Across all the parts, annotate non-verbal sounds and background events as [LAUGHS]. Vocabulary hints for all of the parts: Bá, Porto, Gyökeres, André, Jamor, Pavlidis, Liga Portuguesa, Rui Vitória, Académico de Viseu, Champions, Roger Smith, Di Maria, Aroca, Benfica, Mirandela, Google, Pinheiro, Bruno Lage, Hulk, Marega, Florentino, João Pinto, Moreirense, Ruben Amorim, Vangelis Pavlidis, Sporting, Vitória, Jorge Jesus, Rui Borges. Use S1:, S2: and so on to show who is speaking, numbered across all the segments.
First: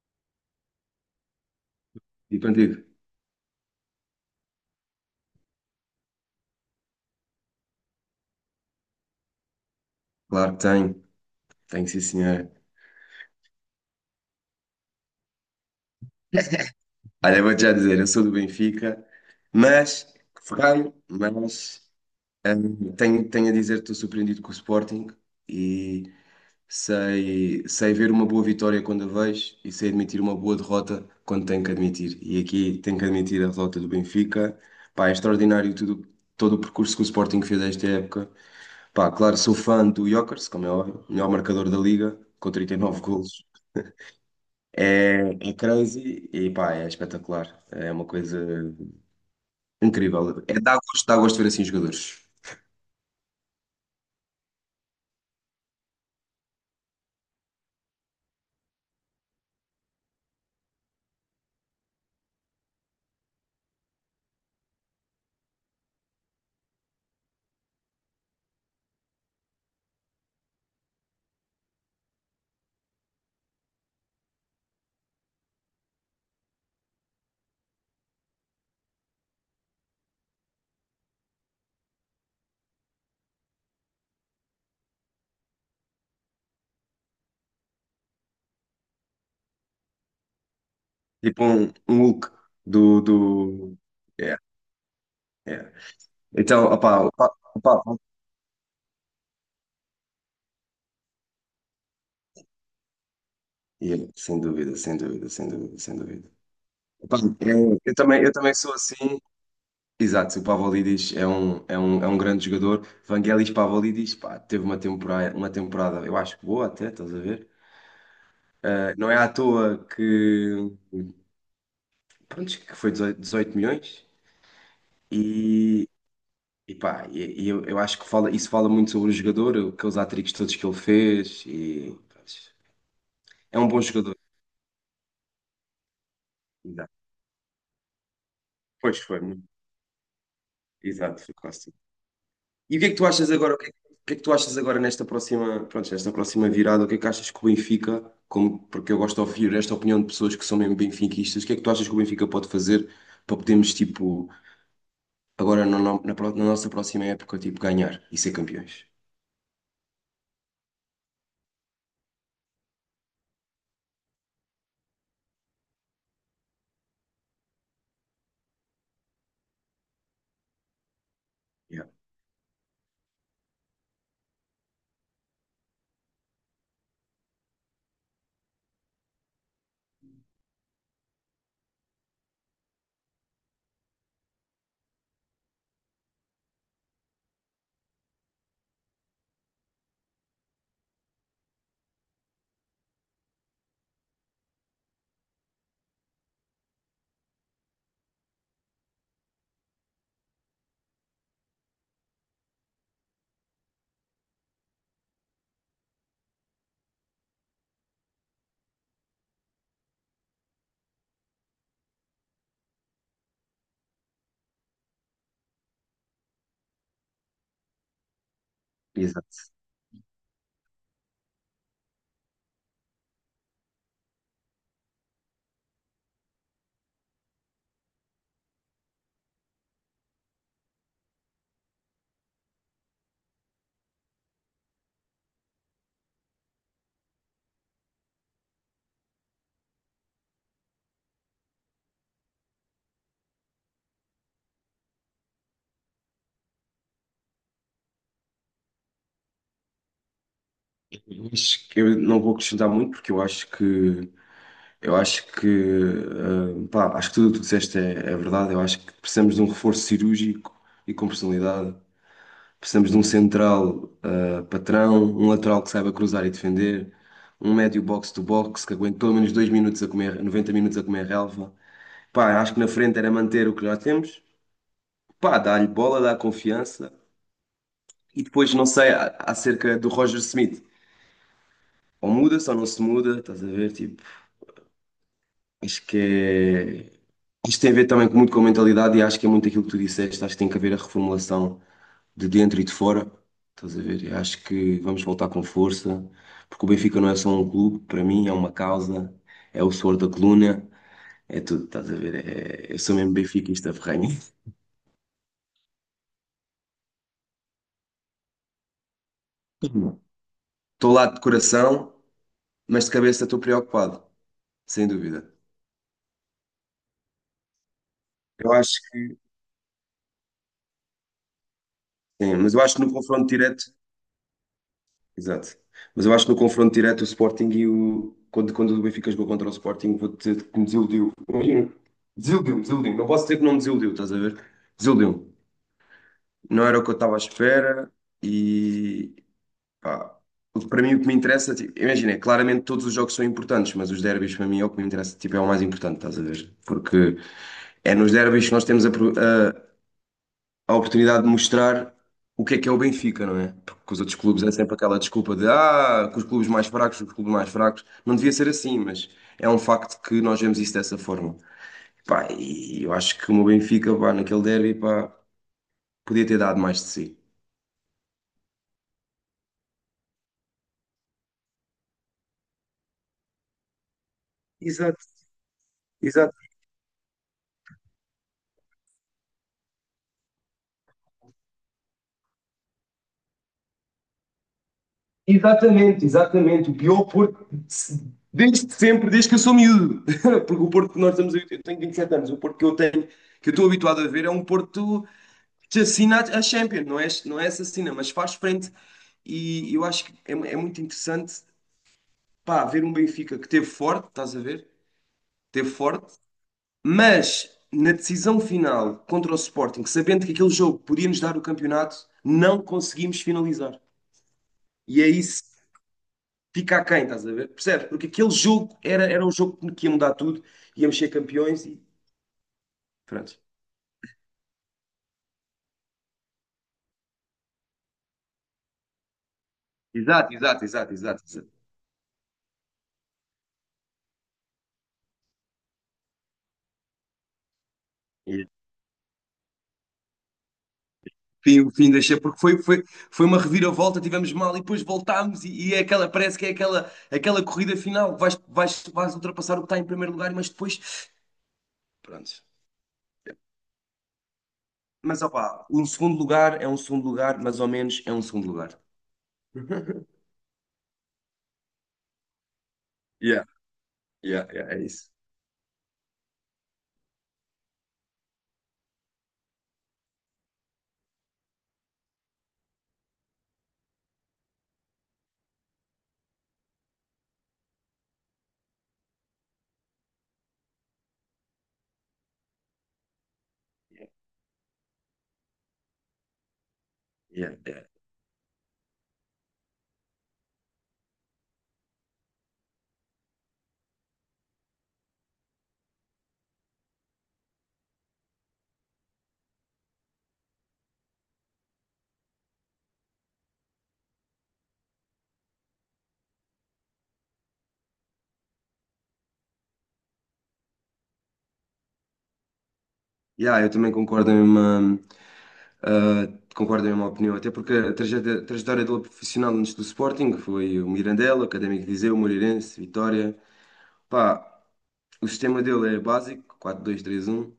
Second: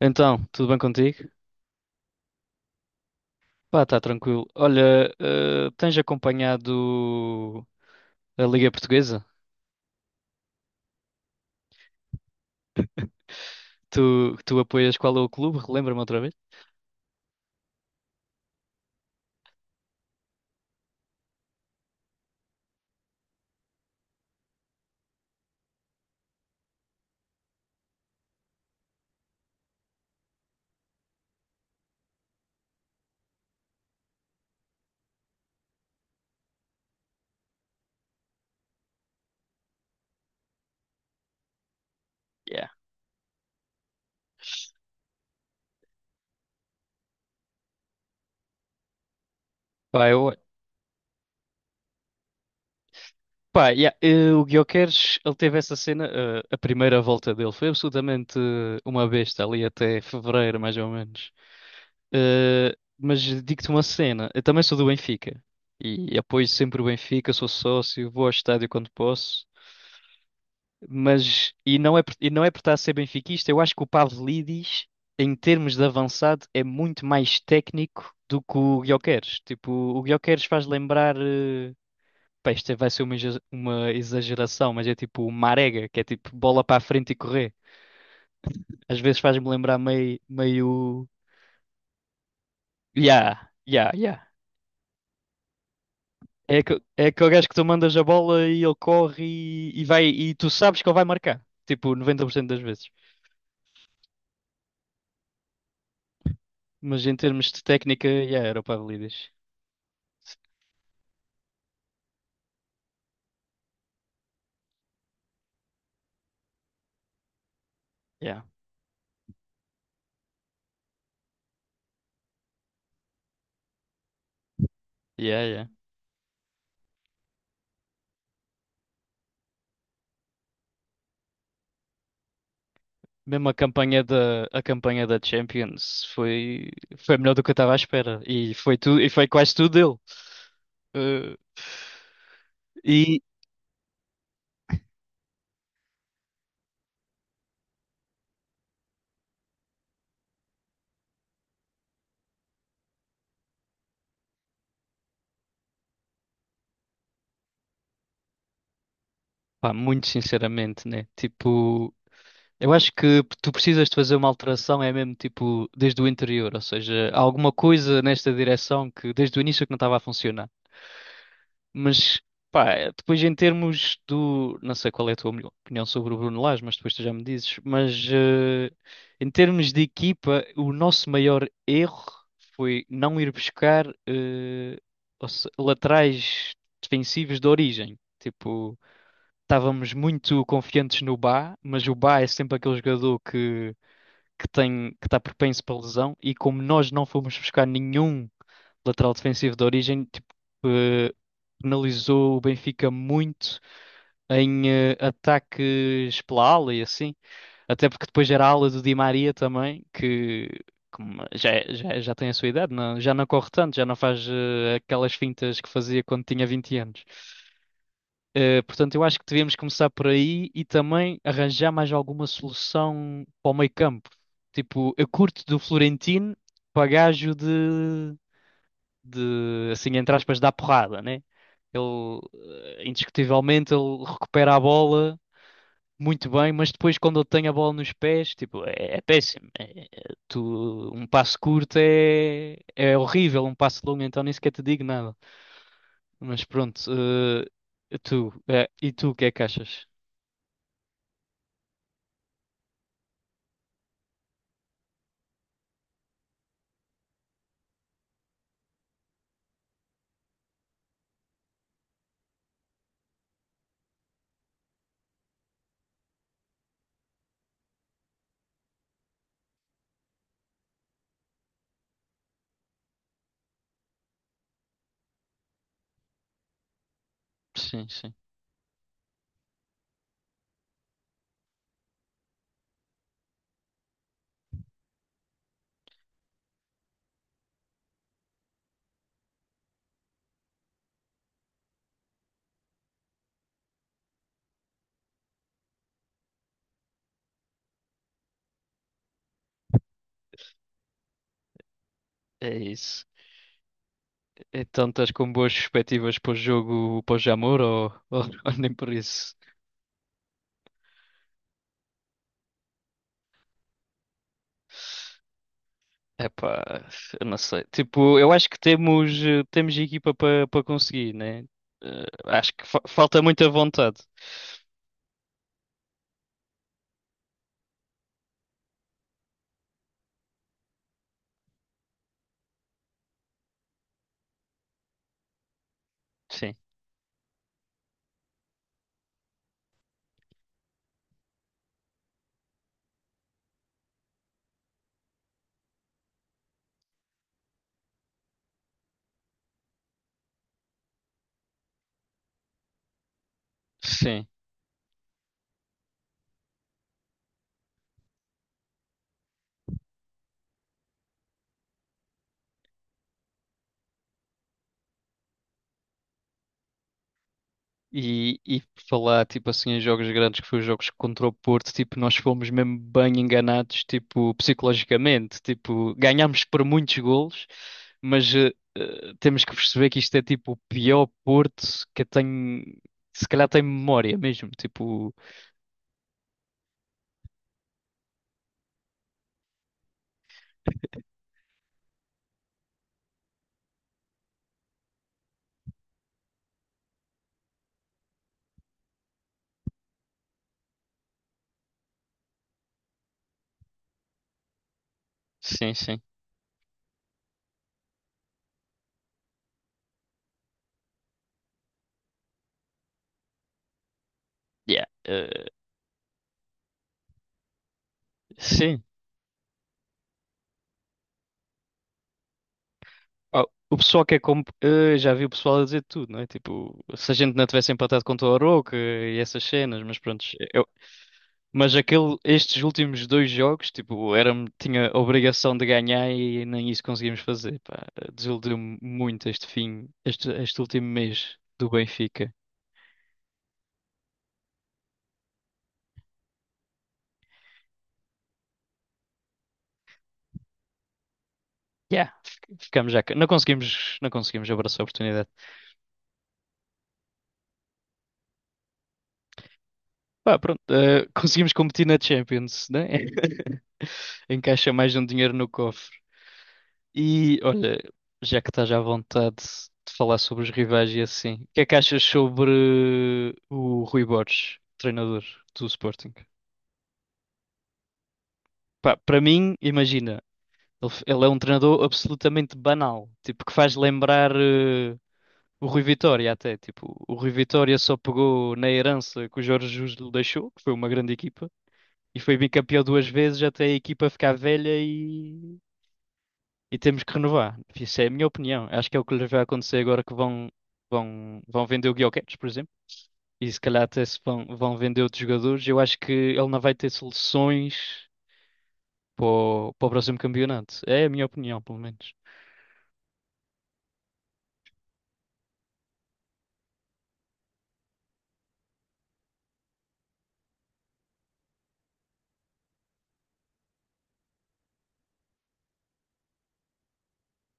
S1: Então, tudo bem contigo?
S2: E contigo?
S1: Pá, tá tranquilo. Olha, tens acompanhado a Liga Portuguesa?
S2: Claro que tenho, tenho sim senhora.
S1: Tu apoias qual é o clube? Relembra-me outra vez.
S2: Olha, vou-te já dizer, eu sou do Benfica, mas, ferrei, mas tenho a dizer que estou surpreendido com o Sporting e sei ver uma boa vitória quando a vejo e sei admitir uma boa derrota quando tenho que admitir. E aqui tenho que admitir a derrota do Benfica. Pá, é extraordinário tudo, todo o percurso que o Sporting fez esta época. Pá, claro, sou fã do Gyökeres, como é óbvio, melhor marcador da Liga, com
S1: Yeah.
S2: 39 golos. É crazy e pá, é espetacular. É uma coisa
S1: Pá, eu,
S2: incrível. É dá gosto de ver assim jogadores.
S1: Pá, yeah, o Gyökeres, ele teve essa cena, a primeira volta dele foi absolutamente uma besta ali até fevereiro, mais ou menos. Mas digo-te uma cena, eu também sou do Benfica e apoio sempre o Benfica, sou sócio, vou ao estádio quando posso, mas e não é por estar a ser benfiquista, eu acho que o Pavlidis, em termos de avançado, é muito mais técnico do que o Gyökeres. Tipo, o Gyökeres faz lembrar. Pá, isto vai ser uma exageração, mas é tipo marega, que é tipo bola para a frente e correr. Às vezes faz-me lembrar meio,
S2: Tipo um Hulk do,
S1: yeah,
S2: do...
S1: yeah, yeah.
S2: É, é.
S1: É,
S2: Então, opá,
S1: é aquele
S2: opá,
S1: gajo que tu mandas
S2: opá.
S1: a bola e ele corre e vai, e tu sabes que ele vai marcar, tipo 90% das vezes.
S2: Yeah, sem dúvida, sem dúvida, sem dúvida, sem dúvida.
S1: Mas em
S2: Opá,
S1: termos de
S2: eu, eu
S1: técnica,
S2: também, eu
S1: yeah,
S2: também
S1: era o
S2: sou assim.
S1: Pavlidis.
S2: Exato, o Pavlidis é um grande jogador. Vangelis Pavlidis, pá, teve uma temporada, eu acho que boa até, estás a ver?
S1: Yeah,
S2: Não é à toa que, pronto, que foi 18 18 milhões.
S1: yeah, yeah.
S2: E E pá, e eu acho que fala, isso fala muito sobre o jogador, aqueles hat-tricks todos que ele fez. E, pá,
S1: Mesmo
S2: é um bom jogador.
S1: a campanha da Champions foi,
S2: Exato.
S1: foi melhor do que eu estava à espera. E foi
S2: Pois
S1: tudo, e
S2: foi,
S1: foi
S2: muito.
S1: quase tudo dele.
S2: Exato, foi
S1: Eh,
S2: quase. E o que é que tu
S1: e,
S2: achas agora? O que é que tu achas agora nesta próxima, pronto, nesta próxima virada? O que é que achas que o Benfica, como, porque eu gosto de ouvir esta opinião de pessoas que são mesmo benfiquistas, o que é que tu achas que o Benfica pode fazer para podermos, tipo, agora na, no- na, pro- na nossa próxima época, tipo, ganhar e ser campeões?
S1: Pá, muito sinceramente, né? Tipo, eu acho que tu precisas de fazer uma alteração, é mesmo tipo desde o interior, ou seja, há alguma coisa nesta direção que desde o início que não estava a funcionar.
S2: Yeah.
S1: Mas, pá, depois em termos do. Não sei qual é a tua opinião sobre o Bruno Lage, mas depois tu já me dizes. Mas em termos de equipa, o nosso maior erro foi não ir buscar ou se- laterais defensivos de origem. Tipo estávamos muito confiantes no Bá, mas o Bá é sempre aquele jogador que tem, que está propenso para lesão, e como nós não fomos buscar nenhum lateral defensivo de origem, tipo, eh, penalizou o Benfica muito em ataques pela ala e assim. Até porque depois era a ala do Di Maria também, que como já tem a sua idade, já não corre tanto, já não faz aquelas fintas que fazia quando tinha 20 anos. Portanto, eu acho que
S2: Exato.
S1: devíamos começar por aí e também arranjar mais alguma solução para o meio campo. Tipo, eu curto do Florentino para gajo de, assim, entre aspas, dar porrada, né? Ele, indiscutivelmente, ele recupera a bola muito bem, mas depois quando ele tem a bola nos pés, tipo, é péssimo. Tu, um passo curto é horrível, um passo longo, então nem sequer te digo nada. Mas pronto, e tu, o que é que achas?
S2: Eu acho que eu não vou acrescentar muito porque eu acho que, pá, acho que tudo o que tu disseste é, é verdade. Eu acho que precisamos de um reforço cirúrgico e com personalidade. Precisamos de um central, patrão, um lateral que saiba cruzar e defender, um médio box-to-box que aguente pelo menos 2 minutos a comer, 90 minutos a comer relva. Pá, acho que na frente era manter o que já temos. Pá, dá-lhe bola, dá confiança.
S1: Sim, sim.
S2: E depois, não sei, acerca do Roger Smith. Ou muda-se ou não se muda, estás a ver? Tipo, acho que é... Isto tem a ver também muito com a mentalidade e acho que é muito aquilo que tu disseste. Acho que tem que haver a reformulação de dentro e de fora. Estás a ver? Eu acho que vamos voltar com força, porque o Benfica não é só um clube, para mim é uma causa, é o suor da coluna, é tudo, estás a ver?
S1: É
S2: É... Eu sou
S1: isso.
S2: mesmo benfiquista ferrenho.
S1: Então estás com boas perspectivas para o jogo, para o Jamor ou, [LAUGHS] ou nem por isso?
S2: [LAUGHS] Estou lá de coração, mas de cabeça estou preocupado, sem dúvida.
S1: Epá, eu não sei. Tipo, eu acho
S2: Eu
S1: que
S2: acho
S1: temos,
S2: que.
S1: temos equipa para conseguir, né?
S2: Sim,
S1: Acho
S2: mas eu
S1: que
S2: acho que no
S1: falta
S2: confronto
S1: muita
S2: direto.
S1: vontade.
S2: Exato. Mas eu acho que no confronto direto o Sporting e o. Quando, quando o Benfica jogou contra o Sporting, vou dizer que me desiludiu. Imagina, desiludiu, desiludiu. Não posso dizer que não me desiludiu, estás a ver? Desiludiu.
S1: Sim,
S2: Não era o que eu estava à espera e. Pá, para mim o que me interessa, tipo, imagina, é, claramente todos os jogos são importantes, mas os derbys para mim é o que me interessa, tipo, é o mais importante, estás a ver? Porque é nos derbys que nós temos a oportunidade de mostrar o que é o Benfica, não é? Porque com os outros
S1: sim.
S2: clubes é sempre aquela desculpa de ah, com os clubes mais fracos, os clubes mais fracos. Não devia ser assim, mas é um facto que nós vemos isso dessa forma. Pá, e eu acho que o meu Benfica, pá, naquele derby, pá, podia ter dado mais de si.
S1: E falar, tipo assim, em jogos grandes, que foi os jogos contra o Porto, tipo, nós fomos mesmo bem enganados, tipo,
S2: Exato,
S1: psicologicamente, tipo,
S2: exato.
S1: ganhámos por muitos golos, mas temos que perceber que isto é, tipo, o pior Porto que eu tenho, se calhar tem memória mesmo, tipo,
S2: Exatamente, exatamente. O pior Porto desde sempre, desde que eu sou miúdo. [LAUGHS] Porque o Porto que nós estamos a eu tenho 27 anos, o Porto que eu tenho, que eu estou habituado a ver, é um Porto te assina a Champions, não é, não é assassina, mas faz frente. E eu acho que é, é muito interessante, pá, ver um Benfica que teve forte, estás a ver? Teve
S1: sim, sim.
S2: forte, mas na decisão final contra o Sporting, sabendo que aquele jogo podia nos dar o campeonato, não conseguimos finalizar.
S1: Yeah.
S2: E é isso que fica aquém, estás a ver? Percebes? Porque aquele jogo
S1: Sim.
S2: era um jogo que ia mudar tudo, íamos ser campeões e pronto.
S1: Ah, o pessoal que é como. Já vi o pessoal a dizer tudo, não é? Tipo, se a gente não tivesse empatado contra o Aroca e essas cenas, mas pronto.
S2: Exato, exato,
S1: Eu,
S2: exato, exato, exato.
S1: mas aquele, estes últimos dois jogos, tipo, era, tinha a obrigação de ganhar e nem isso conseguimos fazer, pá. Desiludiu-me muito este fim, este último mês
S2: Fim,
S1: do
S2: o fim deixei,
S1: Benfica.
S2: porque foi uma reviravolta, tivemos mal e depois voltámos e é aquela, parece que é aquela corrida final, vais ultrapassar o que está em primeiro lugar, mas depois,
S1: Yeah,
S2: pronto.
S1: ficamos já. Não conseguimos abraçar a
S2: Mas
S1: oportunidade.
S2: opá, um segundo lugar é um segundo lugar, mais ou menos é um segundo lugar. [LAUGHS]
S1: Pá, pronto, eh, [LAUGHS] conseguimos competir na Champions, né?
S2: Yeah,
S1: [LAUGHS]
S2: yeah, yeah,
S1: Encaixa
S2: é
S1: mais um
S2: isso.
S1: dinheiro no cofre. E olha, já que estás à vontade de falar sobre os rivais e assim, o que é que achas sobre o Rui Borges, treinador do Sporting? Pá, para mim, imagina, ele é um treinador absolutamente banal, tipo que faz
S2: Yeah,
S1: lembrar o Rui Vitória até, tipo, o Rui
S2: yeah.
S1: Vitória
S2: Yeah,
S1: só pegou na herança que o Jorge Jesus lhe deixou, que foi uma grande equipa, e foi bicampeão duas vezes até a equipa ficar velha e temos que renovar. Isso é a minha opinião. Acho que é o que lhes vai acontecer agora que vão vender o Gyökeres, por exemplo. E se calhar até se vão, vão vender outros jogadores. Eu acho que ele não vai ter soluções para para o próximo campeonato. É a minha opinião, pelo menos.
S2: yeah, eu também concordo em uma opinião, até porque a trajetória dele profissional antes do Sporting foi o Mirandela, o Académico de Viseu, o Moreirense, Vitória. Pá, o sistema dele é básico, 4-2-3-1.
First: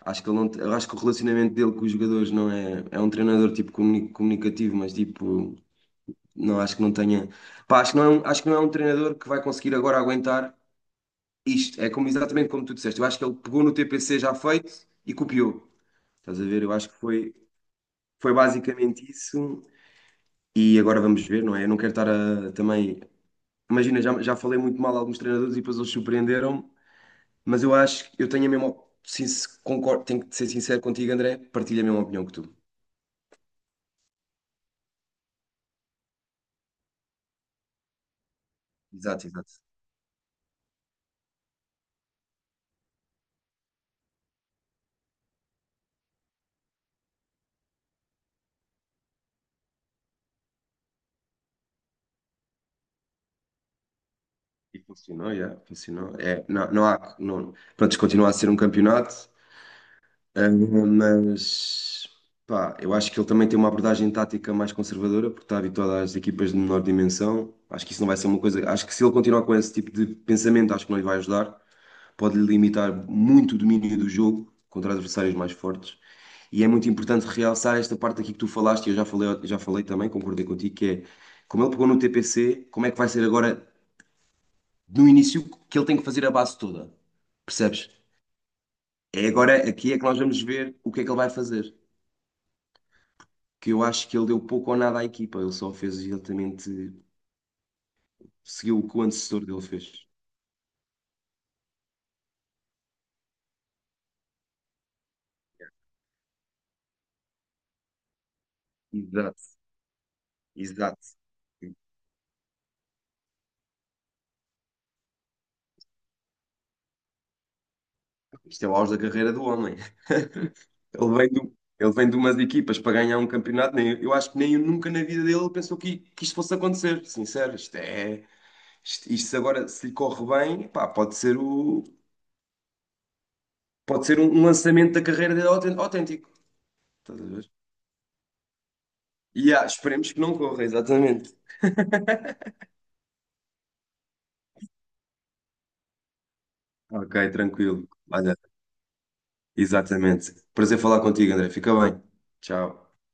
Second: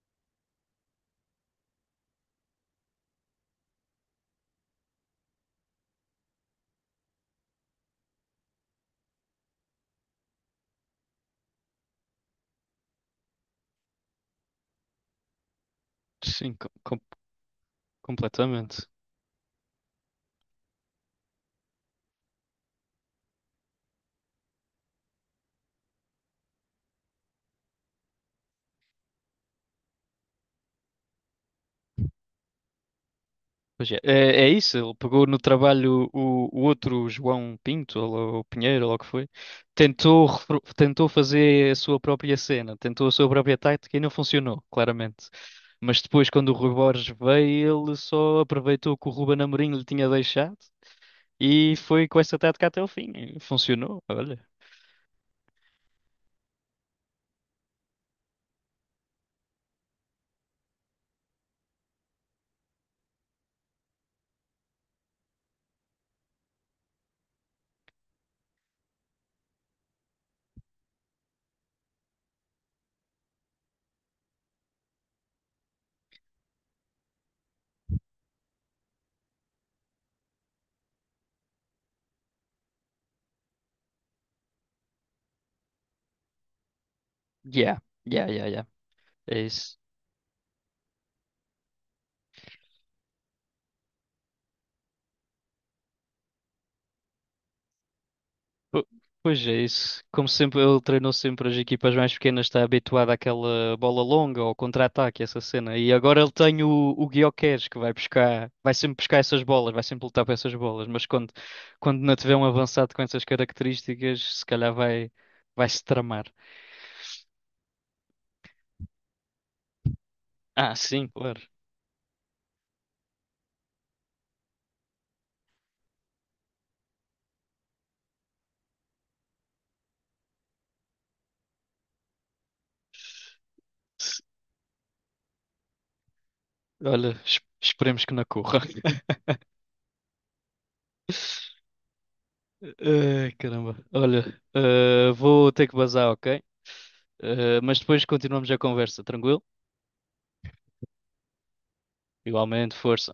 S2: Acho que, ele não, eu acho que o relacionamento dele com os jogadores não é. É um treinador tipo comunicativo, mas tipo, não acho que não tenha. Pá, acho que não é um, acho que não é um, treinador que vai conseguir agora aguentar isto. É como, exatamente como tu disseste. Eu acho que ele pegou no TPC já feito e copiou. Estás a
S1: Sim,
S2: ver? Eu acho que foi
S1: completamente.
S2: basicamente isso. E agora vamos ver, não é? Eu não quero estar a, também. Imagina, já falei muito mal a alguns treinadores e depois eles surpreenderam-me. Mas eu acho que eu tenho a mesma. Sim, se concordo, tenho que ser sincero contigo, André, partilho a mesma opinião que tu.
S1: Pois é, é, é isso, ele pegou no trabalho o outro João Pinto, ou lá o Pinheiro, ou lá o que
S2: Exato,
S1: foi,
S2: exato.
S1: tentou fazer a sua própria cena, tentou a sua própria tática e não funcionou, claramente. Mas depois, quando o Rui Borges veio, ele só aproveitou que o Ruben Amorim lhe tinha deixado e foi com essa tática até o fim. E funcionou, olha.
S2: E funcionou, já, funcionou. É, não, não há. Não, pronto, isto continua a ser um campeonato, ah, mas. Pá, eu acho que ele também tem uma abordagem tática mais conservadora, porque está habituado às equipas de menor dimensão. Acho que isso não vai ser uma coisa. Acho que se ele continuar com esse tipo de pensamento, acho que não lhe vai ajudar. Pode lhe limitar muito o domínio do jogo contra adversários mais fortes. E é muito importante realçar esta parte aqui que tu falaste, e eu já falei também, concordei contigo, que é como ele pegou no TPC, como é que vai ser agora no início que ele tem que fazer a base toda?
S1: Yeah,
S2: Percebes?
S1: yeah, yeah, yeah.
S2: É
S1: É
S2: agora
S1: isso.
S2: aqui é que nós vamos ver o que é que ele vai fazer. Que eu acho que ele deu pouco ou nada à equipa, ele só fez exatamente, seguiu
S1: Po-
S2: o que o
S1: Pois
S2: antecessor
S1: é
S2: dele fez.
S1: isso. Como sempre, ele treinou sempre as equipas mais pequenas, está habituado àquela bola longa ou contra-ataque, essa cena. E agora ele tem o Gyökeres que vai buscar, vai sempre buscar essas
S2: Exato,
S1: bolas, vai sempre lutar para essas bolas.
S2: exato.
S1: Quando não tiver um avançado com essas características, se calhar vai, vai se tramar.
S2: Isto é o auge da carreira do homem.
S1: Ah, sim,
S2: Ele vem
S1: claro.
S2: de umas equipas para ganhar um campeonato. Nem, eu acho que nem nunca na vida dele pensou que isto fosse acontecer. Sincero, isto é. Isto agora, se lhe corre bem, pá, pode ser o, pode ser
S1: Se-
S2: um, um lançamento da carreira dele autêntico.
S1: Olha,
S2: Estás a ver?
S1: esperemos que não corra.
S2: E ah, esperemos que não corra, exatamente.
S1: [LAUGHS] Ai, caramba. Olha, eh, vou ter que bazar, ok?
S2: Ok,
S1: Eh, mas
S2: tranquilo.
S1: depois
S2: Olha,
S1: continuamos a conversa, tranquilo?
S2: exatamente. Prazer falar contigo, André. Fica bem.
S1: Igualmente,
S2: Tchau.
S1: força.